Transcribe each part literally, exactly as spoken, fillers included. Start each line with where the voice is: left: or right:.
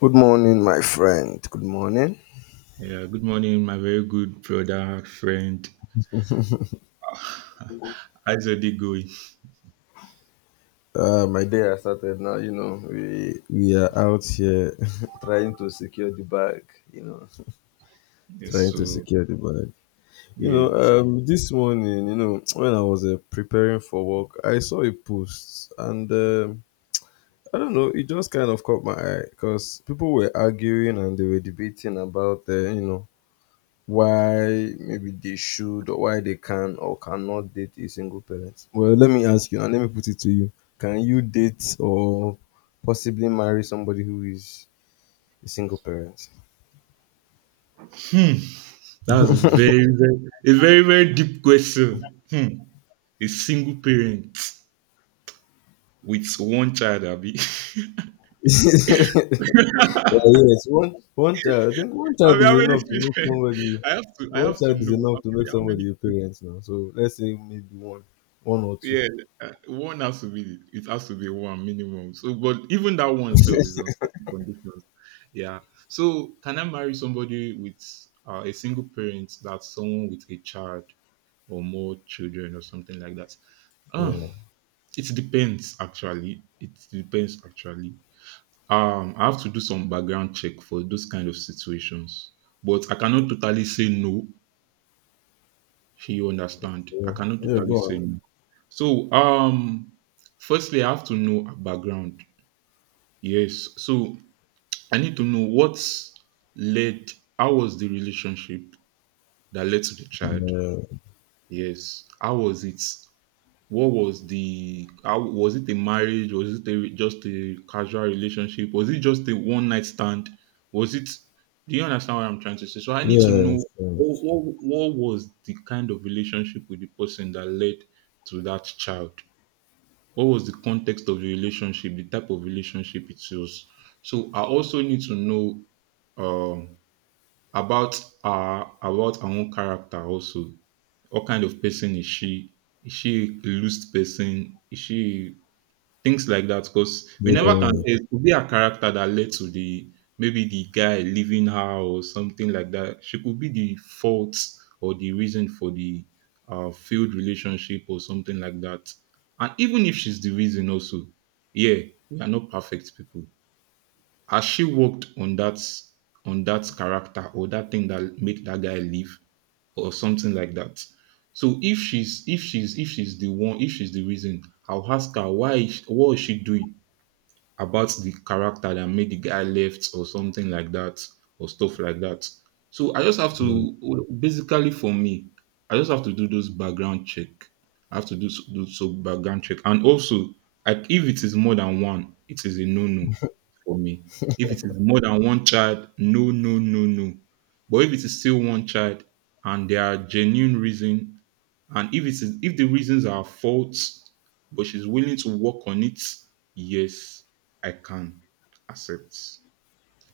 left: Good morning, my friend. Good morning.
right: Yeah, good morning, my very good brother, friend. How's your day going?
left: Uh, my day has started now. You know, we we are out here trying to secure the bag. You know,
right: Yes,
left: trying to
right: so
left: secure the bag. You know,
right: yes.
left: um, this morning, you know, when I was uh, preparing for work, I saw a post, and um, I don't know, it just kind of caught my eye because people were arguing and they were debating about, uh, you know, why maybe they should or why they can or cannot date a single parent. Well, let me ask you and let me put it to you. Can you date or possibly marry somebody who is a single parent?
right: That's a very, very a very, very deep question. Hmm. A single parent with one child, Abby.
left: Yeah, yes, one one child. I think one
right: I
left: child
right: mean,
left: is
right: how many
left: enough to make
right: children?
left: somebody.
right: I have to I
left: One
right: have to
left: child is
right: know how
left: enough to
right: many
left: make
right: how
left: somebody
right: many
left: a parent now. So let's say maybe one, one or two.
right: Yeah, uh, one has to be it has to be one minimum. So, but even that one itself is on certain conditions. Yeah. So, can I marry somebody with uh, a single parent, that's someone with a child or more children or something like that? Ah,
left: Yeah,
right: it depends actually. It depends actually. Um, I have to do some background check for those kind of situations, but I cannot totally say no, you understand. I
left: yeah,
right: cannot
left: yeah.
right: totally
left: Go
right: say
left: on.
right: no. So, um, firstly, I have to know her background. Yes. So I need to know what's led. How was the relationship that led to the child?
left: Yeah,
right: Yes. How was it? What was the How was it? A marriage? Was it a, just a casual relationship? Was it just a one night stand? Was it? Do you understand what I'm trying to say? So I need to know
left: yes,
right: what, what, what was the kind of relationship with the person that led to that child? What was the context of the relationship? The type of relationship it was. So I also need to know. Um, about her, about her own character also. What kind of person is she? Is she a loose person? Is she, things like that? Because we
left: yes,
right: never can say. It could be a character that led to the maybe the guy leaving her or something like that. She could be the fault or the reason for the uh, failed relationship or something like that. And even if she's the reason also, yeah, we are not perfect people. Has she worked on that, on that character or that thing that made that guy leave or something like that? So if she's if she's if she's the one if she's the reason, I'll ask her, why is- what is she doing about the character that made the guy left or something like that or stuff like that. So I just have
left: yes.
right: to, basically for me, I just have to do those background check. I have to do s- do so background check, and also, like, if it is more than one, it is a no no for me. If it is more than one child, no no no no. But if it is still one child and there are genuine reason, and if it is if the reasons are false, but she's willing to work on it, yes, I can accept.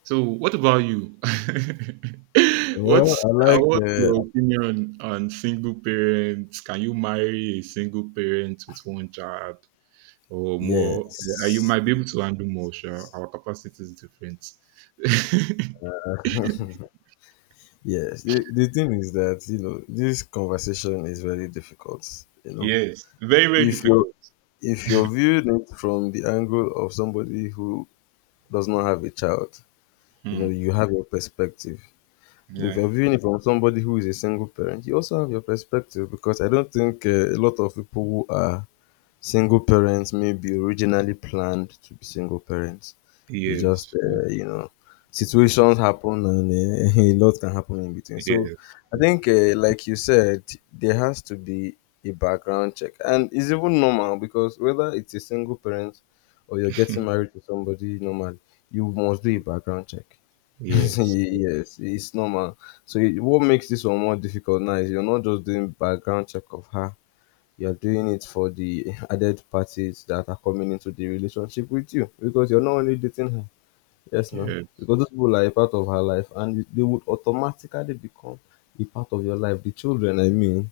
right: So, what about you?
left: Well,
right: What's
left: I
right: uh,
left: like
right: what's
left: uh,
right: your opinion on single parents? Can you marry a single parent with one child or more? Uh, you
left: yes,
right: might be able to handle more. Sure, our capacity is different.
left: yes. The, the thing is that you know this conversation is very difficult. You know,
right: Yes, very very
left: if you
right: difficult.
left: if you're viewing it from the angle of somebody who does not have a child, you know,
right: Hmm.
left: you have your perspective. But if
right: Yeah.
left: you're viewing it from somebody who is a single parent, you also have your perspective because I don't think uh, a lot of people who are single parents may be originally planned to be single parents. It's just,
right: Yes. Yes.
left: uh, you know,
right: Yes.
left: situations happen and uh, a lot can happen in between. So
right: Yes.
left: I
right: Yes.
left: think, uh, like you said, there has to be a background check. And it's even normal because whether it's a single parent or you're getting married to somebody normal, you must do a background check.
right: Yes.
left: Yes, it's normal. So it, what makes this one more difficult now is you're not just doing background check of her, you're doing it for the added parties that are coming into the relationship with you because you're not only dating her. Yes, now,
right: Yeah.
left: because those people are a part of her life and they would automatically become a part of your life. The children, I mean.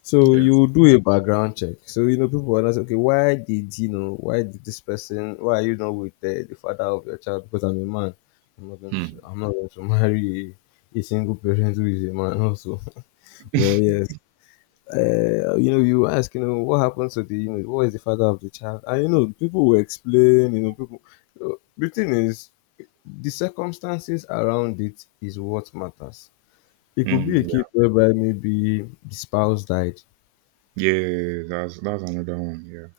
left: So
right: Yeah.
left: you do a background check. So you know people are not okay. Why did you know? Why did this person? Why are you not with the, the father of your child? Because I'm a man. I'm not going to.
right: Hmm.
left: I'm not going to marry a, a single parent who is a man also. Well, yes, uh, you know, you ask, you know, what happened to the, you know, what is the father of the child? And, you know, people will explain, you know, people. So the thing is, the circumstances around it is what matters. It could be
right: Hmm.
left: a
right: Yeah.
left: case whereby maybe the spouse died,
right: Yeah. That's that's another one.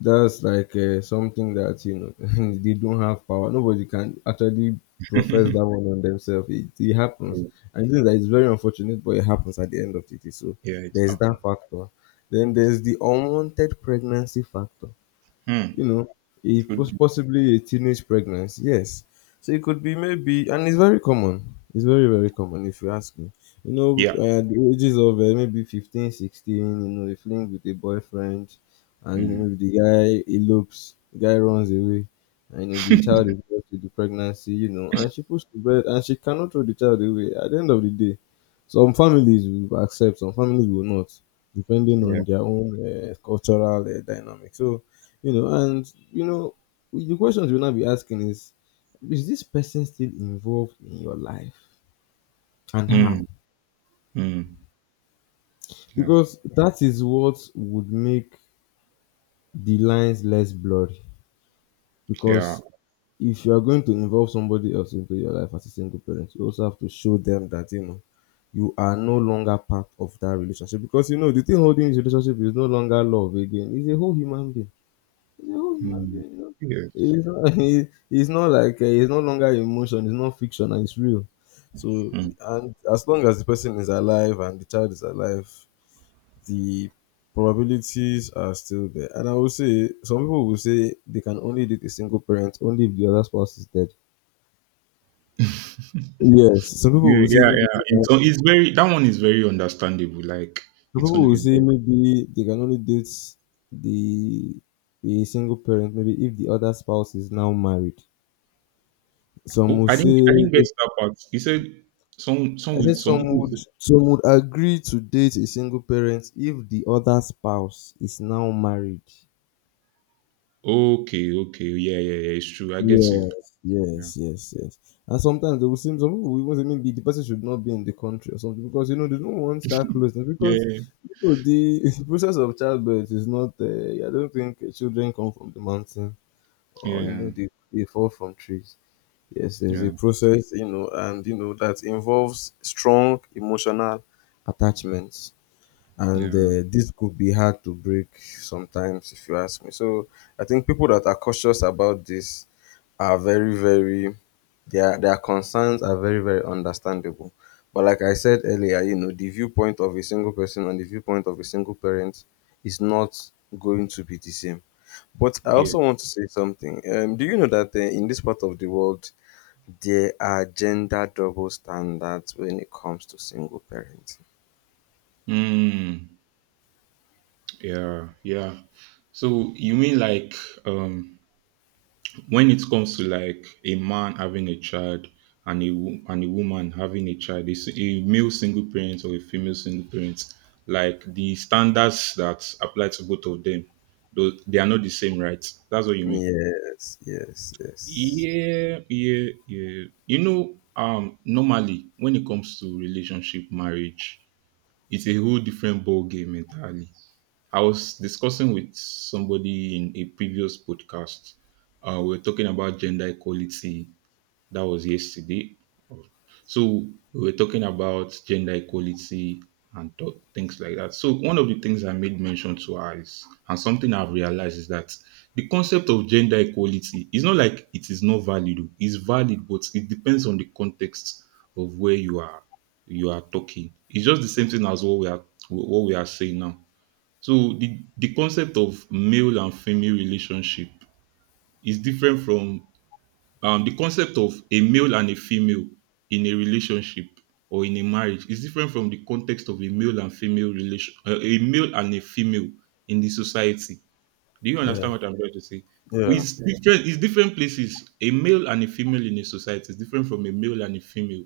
left: that's like uh, something that you know they don't have power, nobody can actually profess that one on themselves, it, it happens,
right: Yeah.
left: and things that is very unfortunate, but it happens at the end of the day. So
right: Yeah, it's
left: there's that
right: happened.
left: factor, then there's the unwanted pregnancy factor.
right: Mm.
left: You know, a pos-
right: Good.
left: possibly a teenage pregnancy. Yes, so it could be maybe, and it's very common. It's very, very common if you ask me. You know,
right: Yeah.
left: uh, the ages of uh, maybe fifteen, sixteen. You know, they fling with a boyfriend, and you
right: Mm.
left: know maybe the guy elopes, the guy runs away, and you know the child is left with the pregnancy. You know, and she puts to bed, and she cannot throw the child away. At the end of the day, some families will accept, some families will not, depending
right: Yeah.
left: on their own uh, cultural uh, dynamic. So you know, and you know the questions you'll now be asking is is this person still involved in your life, and how,
right: Mm. Mm. Yeah.
left: because that is what would make the lines less blurry,
right: Yeah.
left: because if you are going to involve somebody else into your life as a single parent, you also have to show them that, you know, you are no longer part of that relationship, because you know the thing holding this relationship is no longer love again, it's a whole human being. No, it's not
right: Mm.
left: real. No.
right: Yes.
left: It's not, he- it's not like uh, it's no longer emotion. It's not fiction, and it's real. So,
right: Mm.
left: and as long as the person is alive and the child is alive, the probabilities are still there. And I will say, some people will say they can only date a single parent only if the other spouse is dead. Yes, some people
right: Yeah.
left: will say
right: Yeah.
left: maybe
right: Yeah.
left: they can,
right: It's it's very, that one is very understandable. Like,
left: some
right: it's
left: people
right: only,
left: will
right: it's
left: say
right: very.
left: maybe they can only date the a single parent maybe if the other spouse is now married. Some
right: Oh,
left: will
right: I didn't
left: say
right: I didn't get
left: they
right: that part. He said, some some
left: I said
right: will- some
left: some
right: people.
left: would,
right: Say,
left: some would agree to date a single parent if the other spouse is now married.
right: okay. Okay. Yeah. Yeah. Yeah. It's true. I get you.
left: Yes,
right: Yeah.
left: yes, yes, yes. And sometimes they will seem, some people will even say maybe the person should not be in the country or something because you know they don't want that closeness, because
right: Yeah.
left: you know, the, the process of childbirth is not. Uh, I don't think children come from the mountain or you know
right: Yeah.
left: they they fall from trees. Yes, there's a
right: Yeah.
left: process, you know, and you know that involves strong emotional attachments. And
right: Yeah.
left: uh, this could be hard to break sometimes if you ask me. So I think people that are cautious about this are very, very, their their concerns are very, very understandable, but like I said earlier, you know, the viewpoint of a single person and the viewpoint of a single parent is not going to be the same. But I
right: Yeah.
left: also want to say something. Um, do you know that uh, in this part of the world there are gender double standards when it comes to single parents?
right: Mm. Yeah. Yeah. So you mean, like, um when it comes to, like, a man having a child and a wo- and a woman having a child, a, s- a male single parent or a female single parent, like, the standards that apply to both of them, though, they are not the same, right? That's what you mean.
left: Yes, yes, yes.
right: Yeah, yeah, yeah. You know, um, normally, when it comes to relationship, marriage, it's a whole different ball game entirely. I was discussing with somebody in a previous podcast. Uh, we were talking about gender equality. That was yesterday. So we were talking about gender equality and th- things like that. So one of the things I made mention to her is, and something I've realized, is that the concept of gender equality is not like it is not valid. Oh. It's valid, but it depends on the context of where you are you are talking. It's just the same thing as what we are what we are saying now. So the the concept of male and female relationship is different from, um, the concept of a male and a female in a relationship or in a marriage is different from the context of a male and female relation, uh, a male and a female in the society. Do you
left: Yeah,
right: understand what I'm trying to say?
left: yeah,
right: It's, Yeah. different. It's different places. A male and a female in a society is different from a male and a female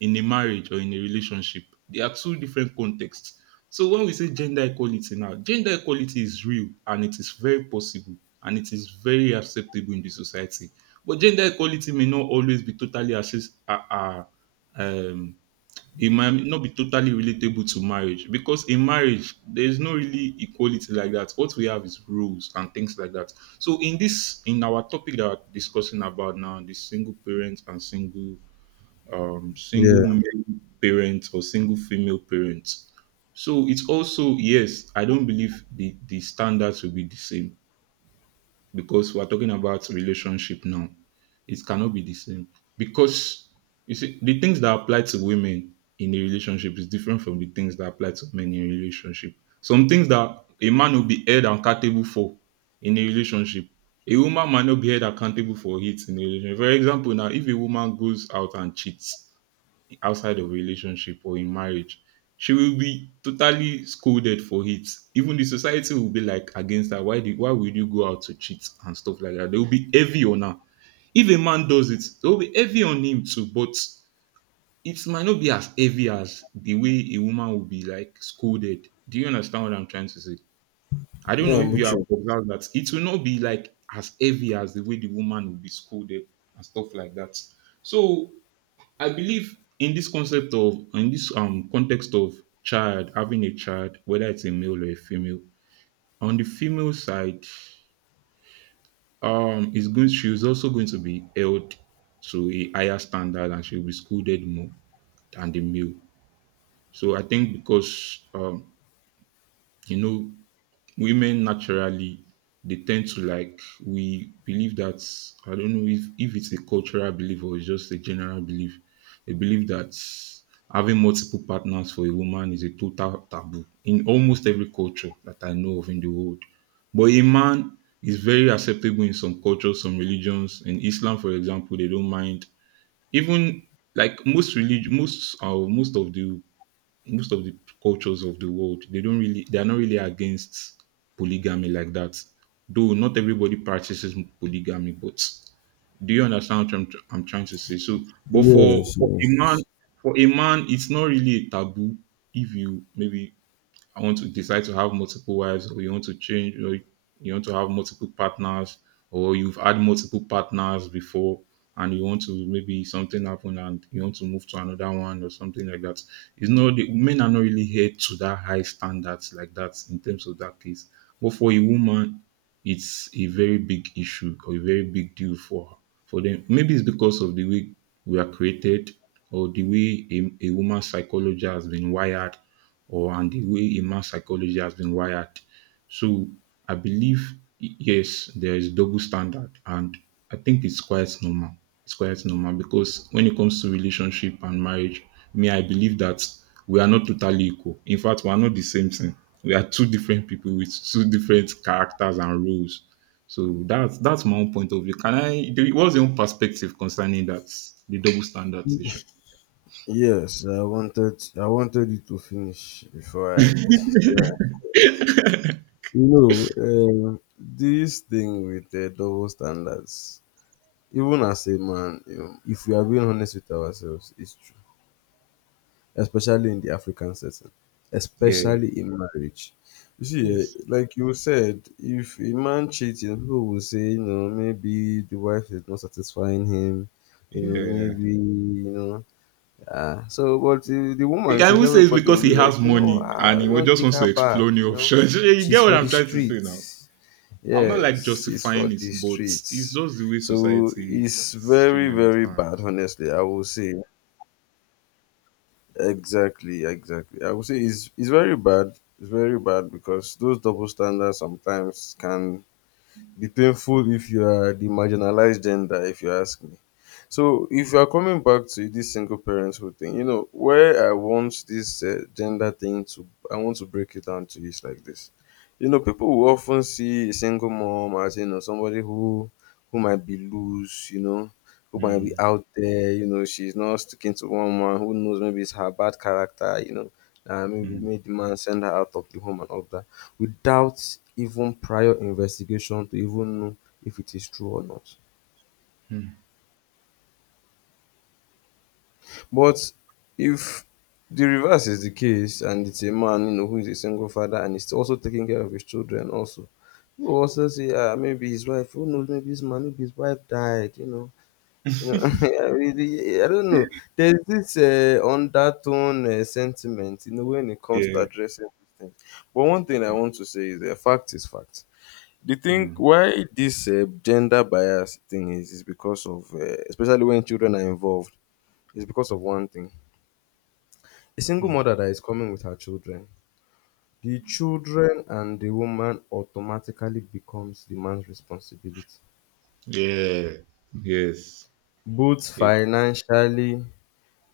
right: in a marriage or in a relationship. They are two different contexts. So when we say gender equality now, gender equality is real and it is very possible and it is very acceptable in the society. But gender equality may not always be totally access, uh, uh, um, it might not be totally relatable to marriage, because in marriage there's no really equality like that. What we have is rules and things like that. So in this, in our topic that we're discussing about now, the single parents and single um
left: yeah,
right: single male parents or single female parents. So it's also, yes, I don't believe the the standards will be the same, because we're talking about relationship now. It cannot be the same, because you see, the things that apply to women in a relationship is different from the things that apply to men in a relationship. Some things that a man will be held accountable for in a relationship, a woman might not be held accountable for it in a relationship. For example, now, if a woman goes out and cheats, outside of relationship or in marriage, she will be totally scolded for it. Even the society will be like against her. Why did why would you go out to cheat and stuff like that? They will be heavy on her. If a man does it, they will be heavy on him too, but it might not be as heavy as the way a woman will be like scolded. Do you understand what I'm trying to say? I don't
left: yeah.
right: know
left: I'm
right: if you
left: with
right: have
left: you.
right: observed that. It will not be like as heavy as the way the woman will be scolded and stuff like that. So I believe in this concept of in this um context of child having a child, whether it's a male or a female. On the female side, um, is going she's also going to be held to a higher standard and she'll be scolded more than the male. So I think, because um, you know women naturally they tend to like, we believe that, I don't know if, if it's a cultural belief or it's just a general belief. They believe that having multiple partners for a woman is a total taboo in almost every culture that I know of in the world. But a man is very acceptable in some cultures, some religions. In Islam, for example, they don't mind. Even, like, most religion, most uh, most of the most of the cultures of the world, they don't really they are not really against polygamy like that, though not everybody practices polygamy, but, do you understand what i'm, tr- I'm trying to say? So, but for,
left: Yes,
right: for a man,
left: yes,
right: for a man, it's not really a taboo. If you maybe I want to decide to have multiple wives, or you want to change, or you want to have multiple partners, or you've had multiple partners before, and you want to maybe something happen and you want to move to another one or something like that. It's not the men are not really here to that high standards like that in terms of that case. But for a woman, it's a very big issue or a very big deal for for them. Maybe it's because of the way we are created, or the way a, a woman's psychology has been wired, or and the way a man's psychology has been wired. So I believe, y- yes, there is double standard, and I think it's quite normal. It's quite normal, because when it comes to relationship and marriage, me, I believe that we are not totally equal. In fact, we are not the same thing. We are two different people with two different characters and roles. So that's that's my own point of view. Can I? do- What's your own perspective concerning that the double standard issue?
left: yes, I wanted, I wanted you to finish before I Yeah. You know, um, this thing with the double standards, even as a man, you know, if we are being honest with ourselves, it's true. Especially in the African setting,
right: Yeah.
left: especially in marriage. You see, eh,
right: Yes.
left: like you said, if a man cheats, you know, people will say, you know, maybe the wife is not satisfying him, you know,
right: Yeah.
left: maybe, you know, ah. So, but the, the
right: You
left: woman
right: can
left: cheats,
right: even say it's
left: everybody
right: because
left: will be
right: he has
left: like, you know,
right: money
left: ah,
right: and he wa-
left: don't
right: just
left: take
right: wants
left: her
right: to
left: back,
right: explore
left: you
right: new
left: know,
right: options. You get
left: she's
right: what
left: for the
right: I'm trying to say now.
left: streets.
right: I'm not like
left: Yes, she's for
right: justifying it,
left: the
right: but it's
left: streets.
right: just the way
left: So
right: society
left: it's
right: is. Sure,
left: very,
right: you
left: very
right: understand.
left: bad, honestly, I will say. Exactly, exactly. I would say it's it's very bad. It's very bad because those double standards sometimes can be painful if you are the marginalized gender, if you ask me. So if you are coming back to this single parenthood thing, you know where I want this uh, gender thing to, I want to break it down to is like this. You know, people will often see a single mom as you know somebody who who might be loose, you know, who might be
right: Mm,
left: out there, you know, she's not sticking to one man. Who knows? Maybe it's her bad character, you know, uh, maybe
right: mm,
left: made the man send her out of the home and all that, without even prior investigation to even know if it is true or not.
right: mm.
left: But if the reverse is the case and it's a man, you know, who is a single father and is also taking care of his children also, you will also say, ah, maybe his wife, who knows, maybe his man, maybe his wife died, you know. You know, I really, I don't know. There's this uh, undertone uh, sentiment, you know, when it comes to
right: Yeah.
left: addressing these things. But one thing I want to say is, uh, fact is fact. The thing
right: mm,
left: why this uh, gender bias thing is is because of uh, especially when children are involved, is because of one thing. A single
right: mm.
left: mother that is coming with her children, the children and the woman automatically becomes the man's responsibility,
right: Yeah. Yes.
left: both
right: Yeah.
left: financially,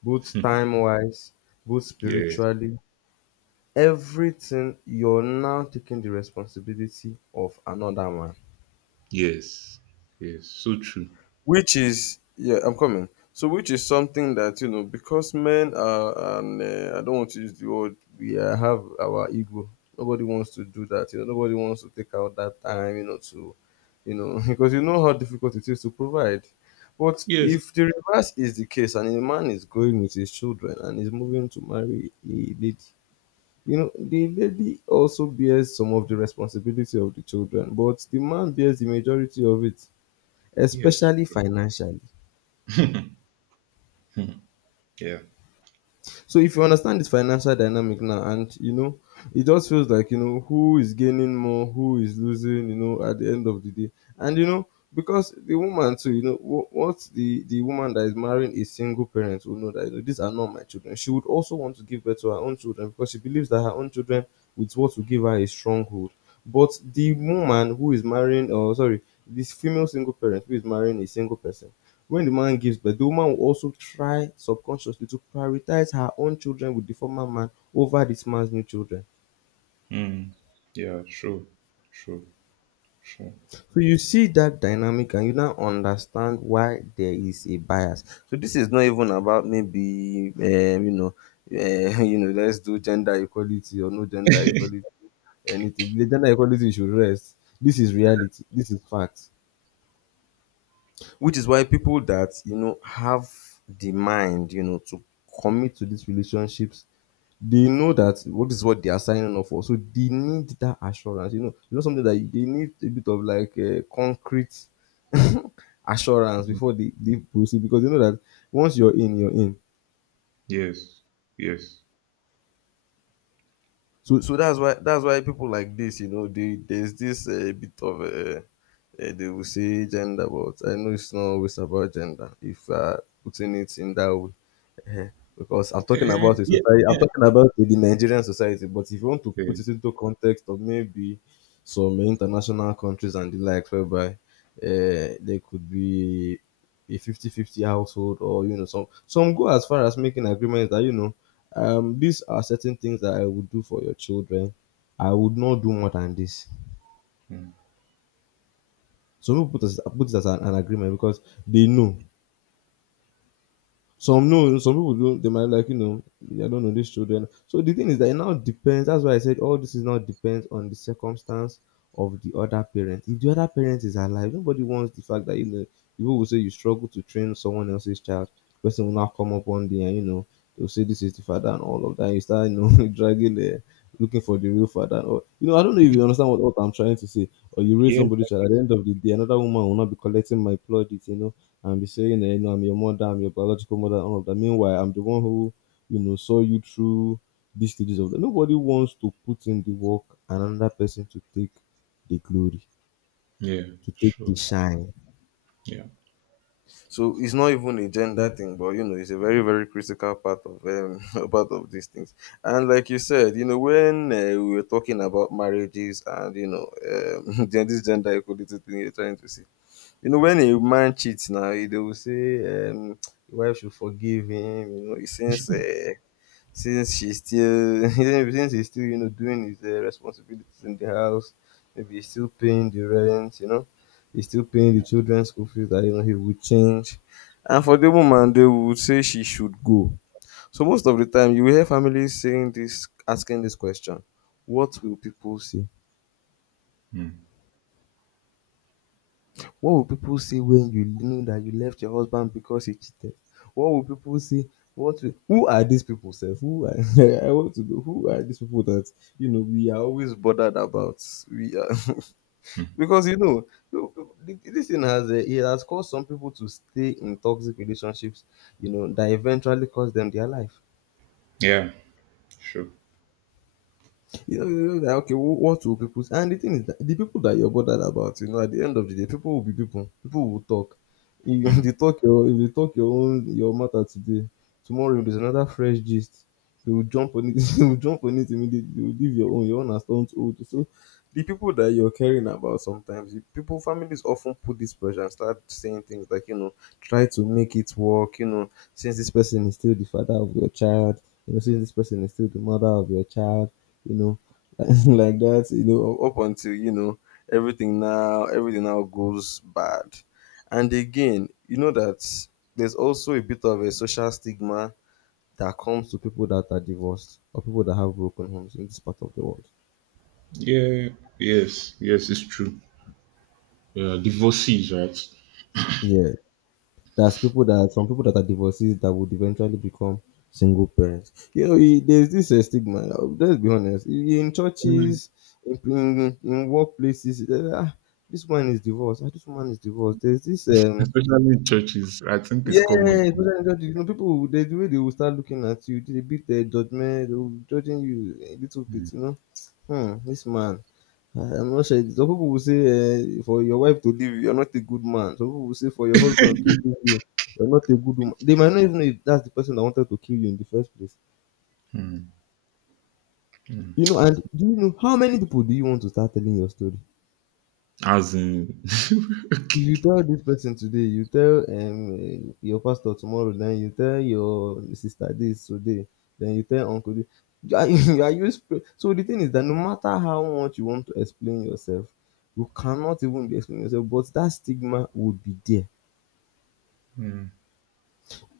left: both time wise, both
right: Yeah.
left: spiritually, everything. You're now taking the responsibility of another man,
right: Yes. Yes. So true.
left: which is, yeah, I'm coming. So which is something that, you know, because men are and uh, I don't want to use the word, we uh, have our ego, nobody wants to do that, you know, nobody wants to take out that time, you know, to, you know, because you know how difficult it is to provide. But
right: Yes.
left: if the reverse is the case and a man is going with his children and is moving to marry a lady, you know the lady also bears some of the responsibility of the children, but the man bears the majority of it,
right: Yes.
left: especially financially.
right: Yeah.
left: So if you understand this financial dynamic now, and you know, it just feels like you know who is gaining more, who is losing. You know, at the end of the day, and you know because the woman too, you know, wh- what the the woman that is marrying a single parent will know that you know, these are not my children. She would also want to give birth to her own children because she believes that her own children with what will give her a stronghold. But the woman who is marrying, or sorry, this female single parent who is marrying a single person, when the man gives birth, the woman will also try subconsciously to prioritize her own children with the former man over this man's new children.
right: Mm. Yeah. Sure. Sure. Sure.
left: So you see that dynamic and you now understand why there is a bias. So this is not even about maybe um, you know, uh, you know, let's do gender equality or no gender equality, anything. The gender equality should rest. This is reality. This is fact. Which is why people that you know have the mind, you know, to commit to these relationships, they know that what is what they are signing up for. So they need that assurance. You know, you know something that you- they need a bit of like uh, concrete assurance before they, they proceed because you know that once you're in, you're in.
right: Yes. Yes.
left: So so that's why that's why people like this, you know, they there's this uh, bit of uh, uh, they will say gender, but I know it's not always about gender if uh, putting it in that way. Because I'm talking about
right: Eh,
left: the
right: yeah.
left: society, I'm
right: Yeah.
left: talking about the Nigerian society, but if you want to
right: Yeah.
left: put it into context of maybe some international countries and the likes whereby uh, there could be a fifty fifty household, or you know some some go as far as making agreements that you know um these are certain things that I would do for your children. I would not do more than this. Some people put, as, put it as an, an agreement because they know. Some no, some people don't. They might like you know, I don't know these children. So the thing is that it now depends. That's why I said all this is now depends on the circumstance of the other parent. If the other parent is alive, nobody wants the fact that you know people will say you struggle to train someone else's child. Person will now come up one day and you know they'll say this is the father and all of that. You start you know dragging the, looking for the real father. Or you know, I don't know if you understand what, what I'm trying to say. Or you raise
right: Yes.
left: somebody's child at the end of the day, another woman will not be collecting my plaudits. You know, and be saying, eh, you know, I'm your mother, I'm your biological mother, and all of that. Meanwhile, I'm the one who, you know, saw you through these stages of that. Nobody wants to put in the work and another person to take the glory,
right: Yeah.
left: to take the
right: Sure.
left: shine.
right: Yeah.
left: So it's not even a gender thing, but you know, it's a very, very critical part of um, part of these things. And like you said, you know, when uh, we were talking about marriages and you know, um, this gender equality thing you're trying to see, you know, when a man cheats now, eh, they will say um, the wife should forgive him. You know, since uh, since she's still since he's still you know doing his uh, responsibilities in the house, maybe he's still paying the rent. You know, he's still paying the children's school fees. That you know he would change. And for the woman, they would say she should go. So most of the time, you will hear families saying this, asking this question: What will people say?
right: Mm.
left: What will people say when you know that you left your husband because he cheated? What will people say? What will, who are these people? Sef? Who are, I want to know who are these people that you know we are always bothered about? We are because you know you- you- this thing has um it has caused some people to stay in toxic relationships, you know, that eventually cost them their life.
right: Yeah. Sure.
left: You know, you know that okay, wh- what will people say? And the thing is that the people that you're bothered about, you know, at the end of the day, people will be people. People will talk. If if they
right: Mm.
left: talk your if they talk your own, your matter today, tomorrow there's another fresh gist. They will jump on it. They will jump on it immediately. They will leave your own. Your own has turned old. So the people that you're caring about sometimes, you- people, families often put this pressure and start saying things like, you know, try to make it work, you know, since this person is still the father of your child, you know, since this person is still the mother of your child, you know, like that, you know, up until you know everything now, everything now goes bad. And again, you know that there's also a bit of a social stigma that comes to people that are divorced or people that have broken homes in this part of the world.
right: Yeah. Yes. Yes. It's true. Yeah. Divorcees, right?
left: Yeah, there's people that, some people that are divorcees that would eventually become single parents. You know, e- there's this uh, stigma. uh, Let's be honest. E- In
right: Mm,
left: churches, in in, in workplaces, eh, ah, this one is divorced. Ah, this woman is divorced. There's this um
right: Especially in churches, I think it's
left: yes,
right: common.
left: people trying judge you. You know, people, there's the way they will start looking at you, they beat their judgment, they will be judging you a little bit, you know. Hmm, this man. I- I'm not sure. Some people will say, uh, for your wife to leave you, you're not a good man. Some people will say, for your husband to leave you, you're not a good woman. They might not even know if that's the person that wanted to kill you in the first place. You know, and do you know how many people do you want to start telling your story?
right: As in,
left: If you tell this person today, you tell um your pastor tomorrow, then you tell your sister this today, then you tell uncle this. You Are you, are you sp- so the thing is that no matter how much you want to explain yourself, you cannot even be explaining yourself, but that stigma would be there.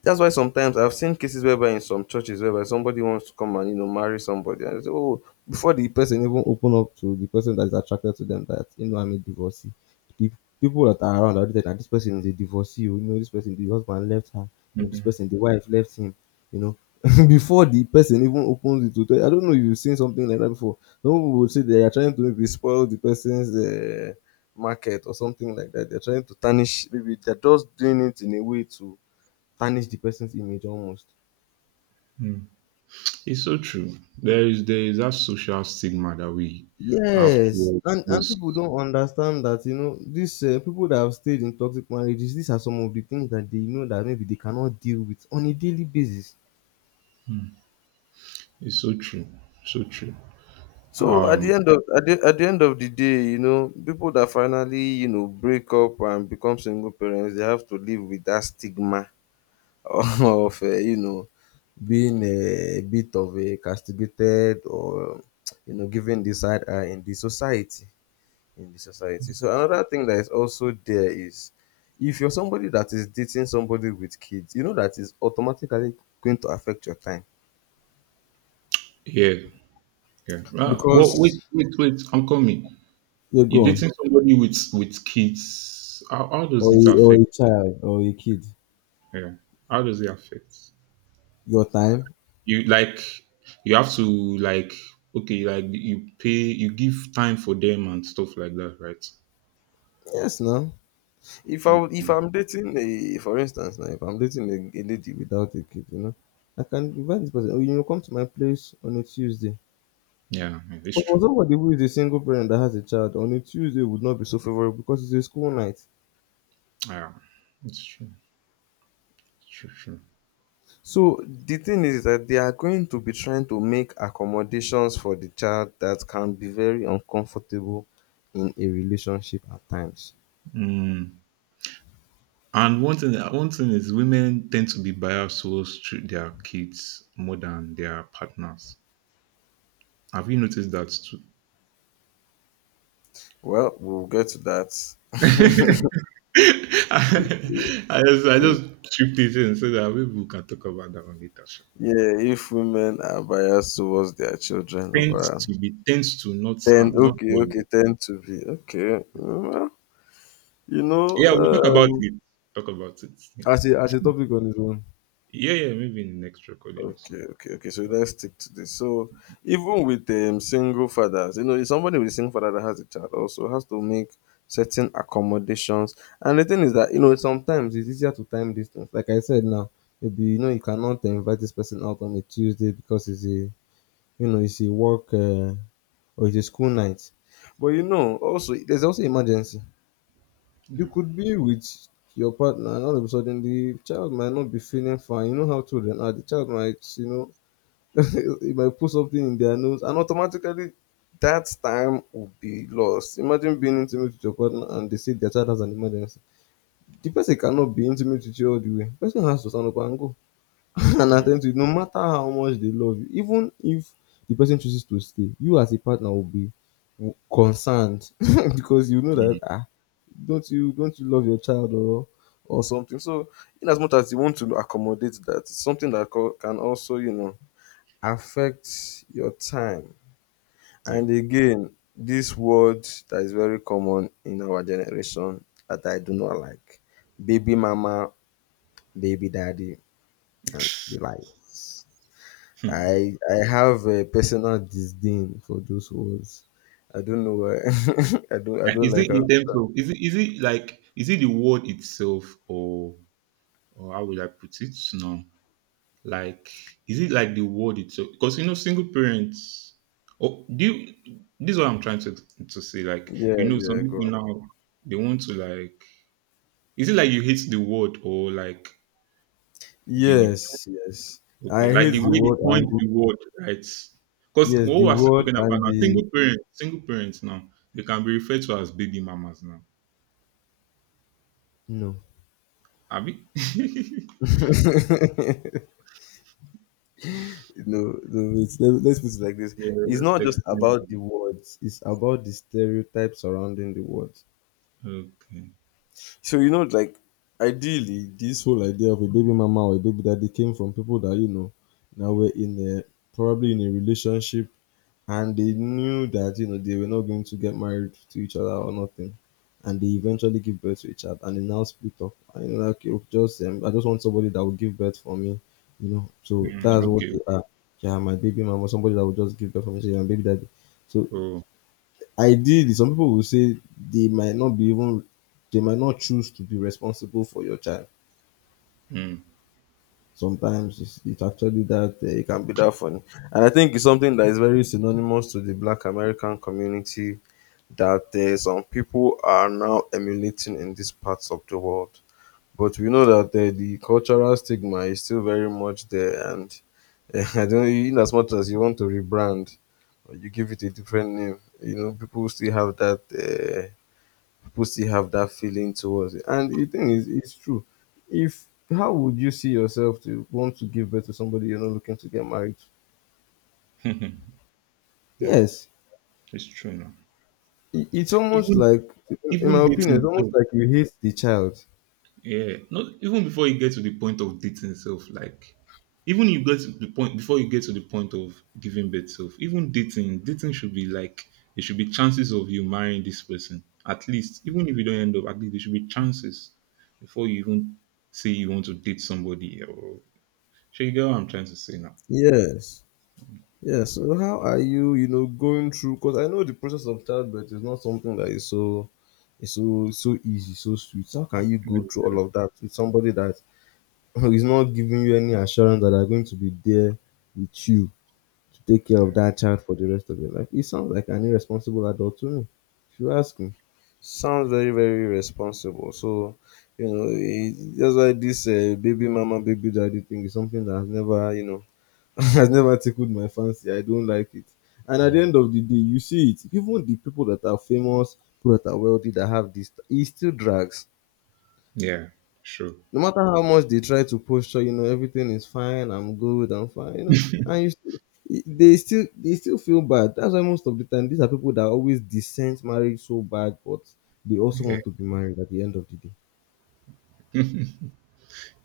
left: That's why sometimes I've seen cases whereby in some churches whereby somebody wants to come and you know marry somebody and they say, oh, before the person even open up to the person that is attracted to them that you know I'm a divorcee, the people that are around are already like, "Ah, this person is a divorcee. Oh, you know, this person the husband left her. You know, this person the wife left him. You know, before the person even opens it to tell, I don't know if you've seen something like that before. Some people would say they are trying to maybe spoil the person's. Uh, market or something like that. They're trying to tarnish. Maybe they're just doing it in a way to tarnish the person's image almost.
right: it's so true. There is there is that social stigma that we have
left: Yes,
right: towards
left: and and people
right: those.
left: don't understand that you know these uh, people that have stayed in toxic marriages. These are some of the things that they know that maybe they cannot deal with on a daily basis.
right: It's so true. So true.
left: So at the end of at the, at the end of the day, you know, people that finally you know break up and become single parents, they have to live with that stigma of uh, you know being a bit of a castigated or you know given the side eye in the society. in the society. So another thing that is also there is if you're somebody that is dating somebody with kids, you know that is automatically going to affect your time.
right: Yeah. Yeah. Uh, well,
left: Because,
right: wait, wait, wait. I'm coming.
left: yeah, go
right: You
left: on.
right: dating somebody with with kids. How, how
left: Or
right: does it
left: a, or
right: affect?
left: a child or a kid.
right: Yeah. How does it affect?
left: Your time.
right: You like, you have to like, okay, like you pay, you give time for them and stuff like that, right?
left: Yes now. If I would-
right: Okay.
left: if I'm dating a, for instance now, if I'm dating a, a lady without a kid, you know, I can invite this person, oh you know, come to my place on a Tuesday.
right: Yeah, yeah, it's
left: But for
right: true.
left: somebody who is a single parent that has a child, on a Tuesday would not be so favorable because it's a school night.
right: Yeah, it's true. It's true, true.
left: So the thing is that they are going to be trying to make accommodations for the child that can be very uncomfortable in a relationship at times.
right: Mm. And one thing one thing is, women tend to be biased towards tr- their kids more than their partners. Have you noticed that too?
left: Well, we'll get to that.
right: I I just, I
left: Mm,
right: just tripped it in so that maybe we can talk about that one later, sha.
left: yeah, if women are biased towards their children over,
right: Tends to be, tends to, not
left: tend,
right: I'm not
left: okay, okay,
right: worried.
left: tend to be okay. mm, well, You know,
right: Yeah, we'll talk about
left: um,
right: it. Talk about it. Yeah,
left: As a as a topic on its own.
right: yeah, yeah maybe in the next recording or so.
left: Okay, okay, okay. So let's stick to this. So even with um, single fathers, you know, if somebody with a single father that has a child also has to make certain accommodations. And the thing is that you know sometimes it's easier to time these things. Like I said now, maybe you know you cannot invite this person out on a Tuesday because it's a you know it's a work uh, or it's a school night. But you know, also there's also emergency. You
right: Yeah,
left: could be with your partner and all of a sudden the child might not be feeling fine. You know how children are. The child might, you know, you might put something in their nose and automatically that time will be lost. Imagine being intimate with your partner and they say their child has an emergency. The person cannot be intimate with you all the way. The person has to stand up and go and
right: yeah,
left: attend to it no matter how much they love you. Even if the person chooses to stay, you as a partner will be w- concerned. Because you know that
right: Mm,
left: ah, don't you don't you love your child or or something. So in as much as you want to accommodate that, it's something that co- can also, you know, affects your time.
right: yeah.
left: And again, this word that is very common in our generation that I do not like, baby mama, baby daddy, and the likes. I, I have a personal disdain for those words. I don't know why. I don't I
right: Now,
left: don't
right: is
left: like
right: it
left: how.
right: in terms of, is it is it like, is it the word itself, or or how would I put it? No, like, is it like the word itself? Because you know, single parents. Oh, do you, this is what I'm trying to to say. Like you
left: Yeah,
right: know, some
left: yeah, go
right: people
left: on.
right: now they want to like. Is it like you hate the word, or like the,
left: Yes, yes. I
right: okay, like the
left: hate the
right: way they
left: word
right: coined
left: and the,
right: the word, right? Because
left: yes,
right: what
left: the
right: we're still
left: word
right: talking about
left: and
right: now,
left: the,
right: single parents, single parents now, they can be referred to as baby mamas now.
left: no.
right: Abi? Yeah,
left: No, no, it's, let, let's put it like this. It's
right: just
left: not just
right: explain.
left: about the words, it's about the stereotype surrounding the words.
right: Okay.
left: So, you know, like, ideally, this whole idea of a baby mama or a baby daddy came from people that, you know, now we're in a, probably in a relationship and they knew that you know they were not going to get married to each other or nothing and they eventually give birth to each other, and they now split up and you know like okay, just um, I just want somebody that will give birth for me, you know, so
right: Mm,
left: that's what
right: okay.
left: you are. Yeah, my baby mama, somebody that will just give birth for me, so yeah, my baby daddy. So
right: So,
left: ideally some people will say they might not be even they might not choose to be responsible for your child.
right: mm,
left: Sometimes it's, it's actually that uh, it can be that funny, and I think it's something that is very synonymous to the Black American community that uh, some people are now emulating in these parts of the world. But we know that uh, the cultural stigma is still very much there, and uh, I don't. In as much as you want to rebrand, or you give it a different name, you know, people still have that. Uh, people still have that feeling towards it, and the thing is, it's true. If, how would you see yourself to want to give birth to somebody you're not looking to get married to?
right: yeah,
left: Yes,
right: it's true now.
left: I- it's almost
right: Even
left: like, in
right: Even
left: my opinion,
right: dating
left: it's almost
right: itself,
left: like you hate the child.
right: yeah, not even before you get to the point of dating itself. Like, even you get to the point before you get to the point of giving birth self, even dating, dating should be like, there should be chances of you marrying this person. At least, even if you don't end up, at least there should be chances before you even say you want to date somebody or, so you get what I'm trying to say now.
left: Yes. Yes. So how are you, you know, going through, because I know the process of childbirth is not something that is so, is so so easy, so sweet. So how can you go through all of that with somebody that is not giving you any assurance that they're going to be there with you to take care of
right: Yeah.
left: that child for the rest of your life? It sounds like an irresponsible adult to me, if you ask me. Sounds very, very responsible. So, you know, it, that's why this uh, baby mama, baby daddy thing is something that has never, you know, has never tickled my fancy. I don't like it. And at the
right: Mhm.
left: end of the day, you see it. Even the people that are famous, people that are wealthy, that have this, it still drags.
right: Yeah, sure.
left: No matter how much they try to posture, you know, everything is fine. I'm good. I'm fine. You know, and you still, they still they still feel bad. That's why most of the time, these are people that always dissent marriage so bad, but they also
right: Yeah.
left: want to be married at the end of the day.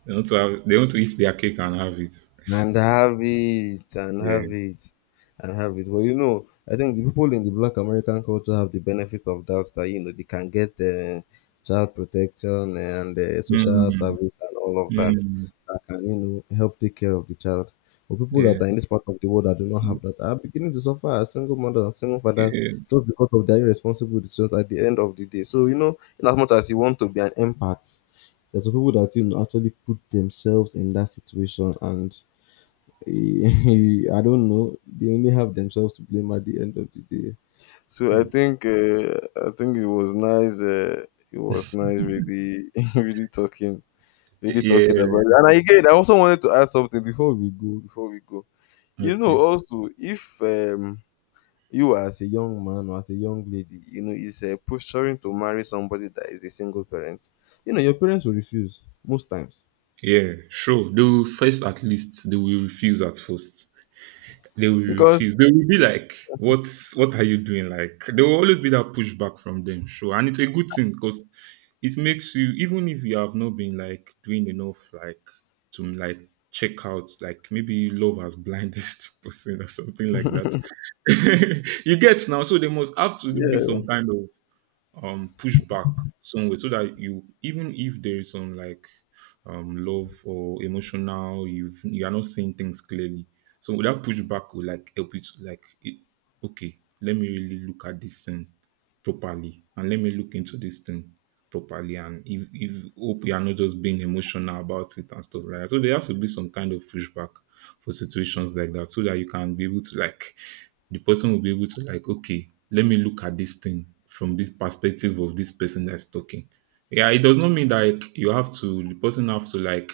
right: They want to have, they want to eat their cake and have it.
left: And have it, and have
right: Yeah.
left: it, and have it. But you know, I think the people in the Black American culture have the benefit of that, that you know they can get uh, child protection and uh, social
right: Mm,
left: service and all of that,
right: mm,
left: that can you know help take care of the child. But people that
right: yeah.
left: are in this part of the world that do not have that are beginning to suffer as single mothers and single fathers
right: Yeah.
left: just because of their irresponsible decisions at the end of the day. So you know, in as much as you want to be an empath, there's some people that you know actually put themselves in that situation, and I don't know. They only have themselves to blame at the end of the day. So I think uh, I think it was nice. Uh, it was nice, really, really talking, really
right: Yeah.
left: talking about it. And again, I also wanted to add something before we go. Before we go, you know,
right: Okay.
left: also if um, you as a young man or as a young lady, you know, is uh, posturing to marry somebody that is a single parent, you know, your parents will refuse most times
right: Yeah, sure. They will first, at least they will refuse at first. They will refuse.
left: because
right: They will be like, "What's, what are you doing?" Like there will always be that pushback from them, sure. And it's a good thing because it makes you, even if you have not been like doing enough, like to like check out, like maybe love has blinded person or something like that. You get now, so they must have to be
left: yeah,
right: some kind of um pushback somewhere so that you, even if there is some like um love or emotional, you've, you are not seeing things clearly, so that pushback will like help you to like it, okay, let me really look at this thing properly, and let me look into this thing properly, and if, if hope you are not just being emotional about it and stuff like that, so there has to be some kind of pushback for situations like that, so that you can be able to like, the person will be able to like, okay, let me look at this thing from this perspective of this person that's talking. Yeah, it does not mean that like, you have to the person have to like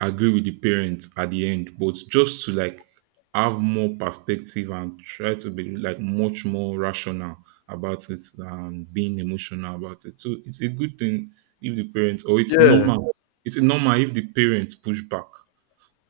right: agree with the parents at the end, but just to like have more perspective and try to be like much more rational about it and being emotional about it. So it's a good thing if the parents, or it's
left: yeah,
right: normal. It's normal if the parents push back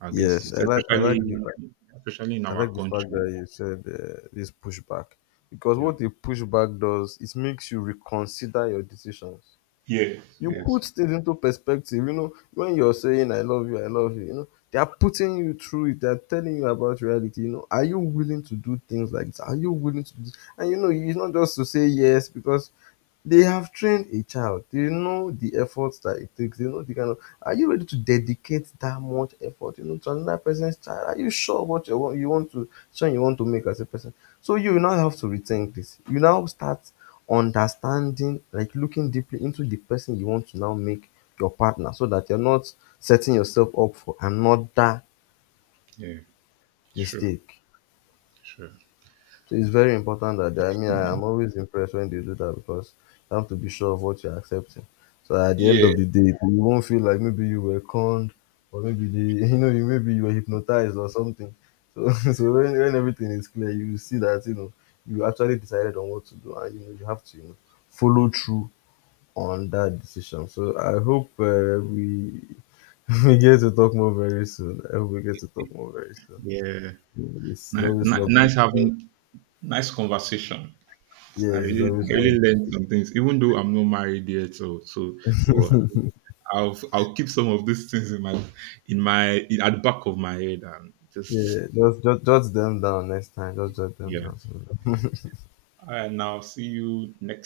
right: against
left: yes,
right: it,
left: I like, I like,
right: especially
left: the-
right: especially in
left: I
right: our
left: like the fact that
right: country.
left: you said uh, this pushback, because
right: Yeah.
left: what a pushback does, it makes you reconsider your decisions.
right: Yeah.
left: You
right: Yes.
left: put things into perspective. You know when you're saying "I love you, I love you," you know they are putting you through it. They are telling you about reality. You know, are you willing to do things like this? Are you willing to? Do. And you know, it's not just to say yes because they have trained a child. They know the effort that it takes. They know the kind of, are you ready to dedicate that much effort, you know, to another person's child? Are you sure what you want, you want to son, you want to make as a person? So you now have to rethink this. You now start understanding, like looking deeply into the person you want to now make your partner, so that you're not setting yourself up for another
right: Yeah. Sure.
left: mistake.
right: Sure.
left: So it's very important that they, I mean, I am always impressed when they do that because you have to be sure of what you're accepting. So at the end
right: Yeah.
left: of the day, you won't feel like maybe you were conned or maybe they, you know, you maybe you were hypnotized or something. So, so when, when everything is clear, you see that, you know, you actually decided on what to do, and, you know, you have to, you know, follow through on that decision. So I hope uh, we, we get to talk more very soon. I hope we get to talk more very soon.
right: Yeah.
left: It's, it's
right: Ni-
left: always
right: ni-
left: lovely.
right: Nice having, nice conversation. I
left: Yes, it's
right: really,
left: always
right: I
left: lovely.
right: really learned some things, even though I'm not married yet. So, so, but I'll, I'll keep some of these things in my, in my, in, at the back of my head, and just
left: Yeah, just just just them down next time. Just jot them
right: yeah.
left: down. So.
right: And I'll see you next.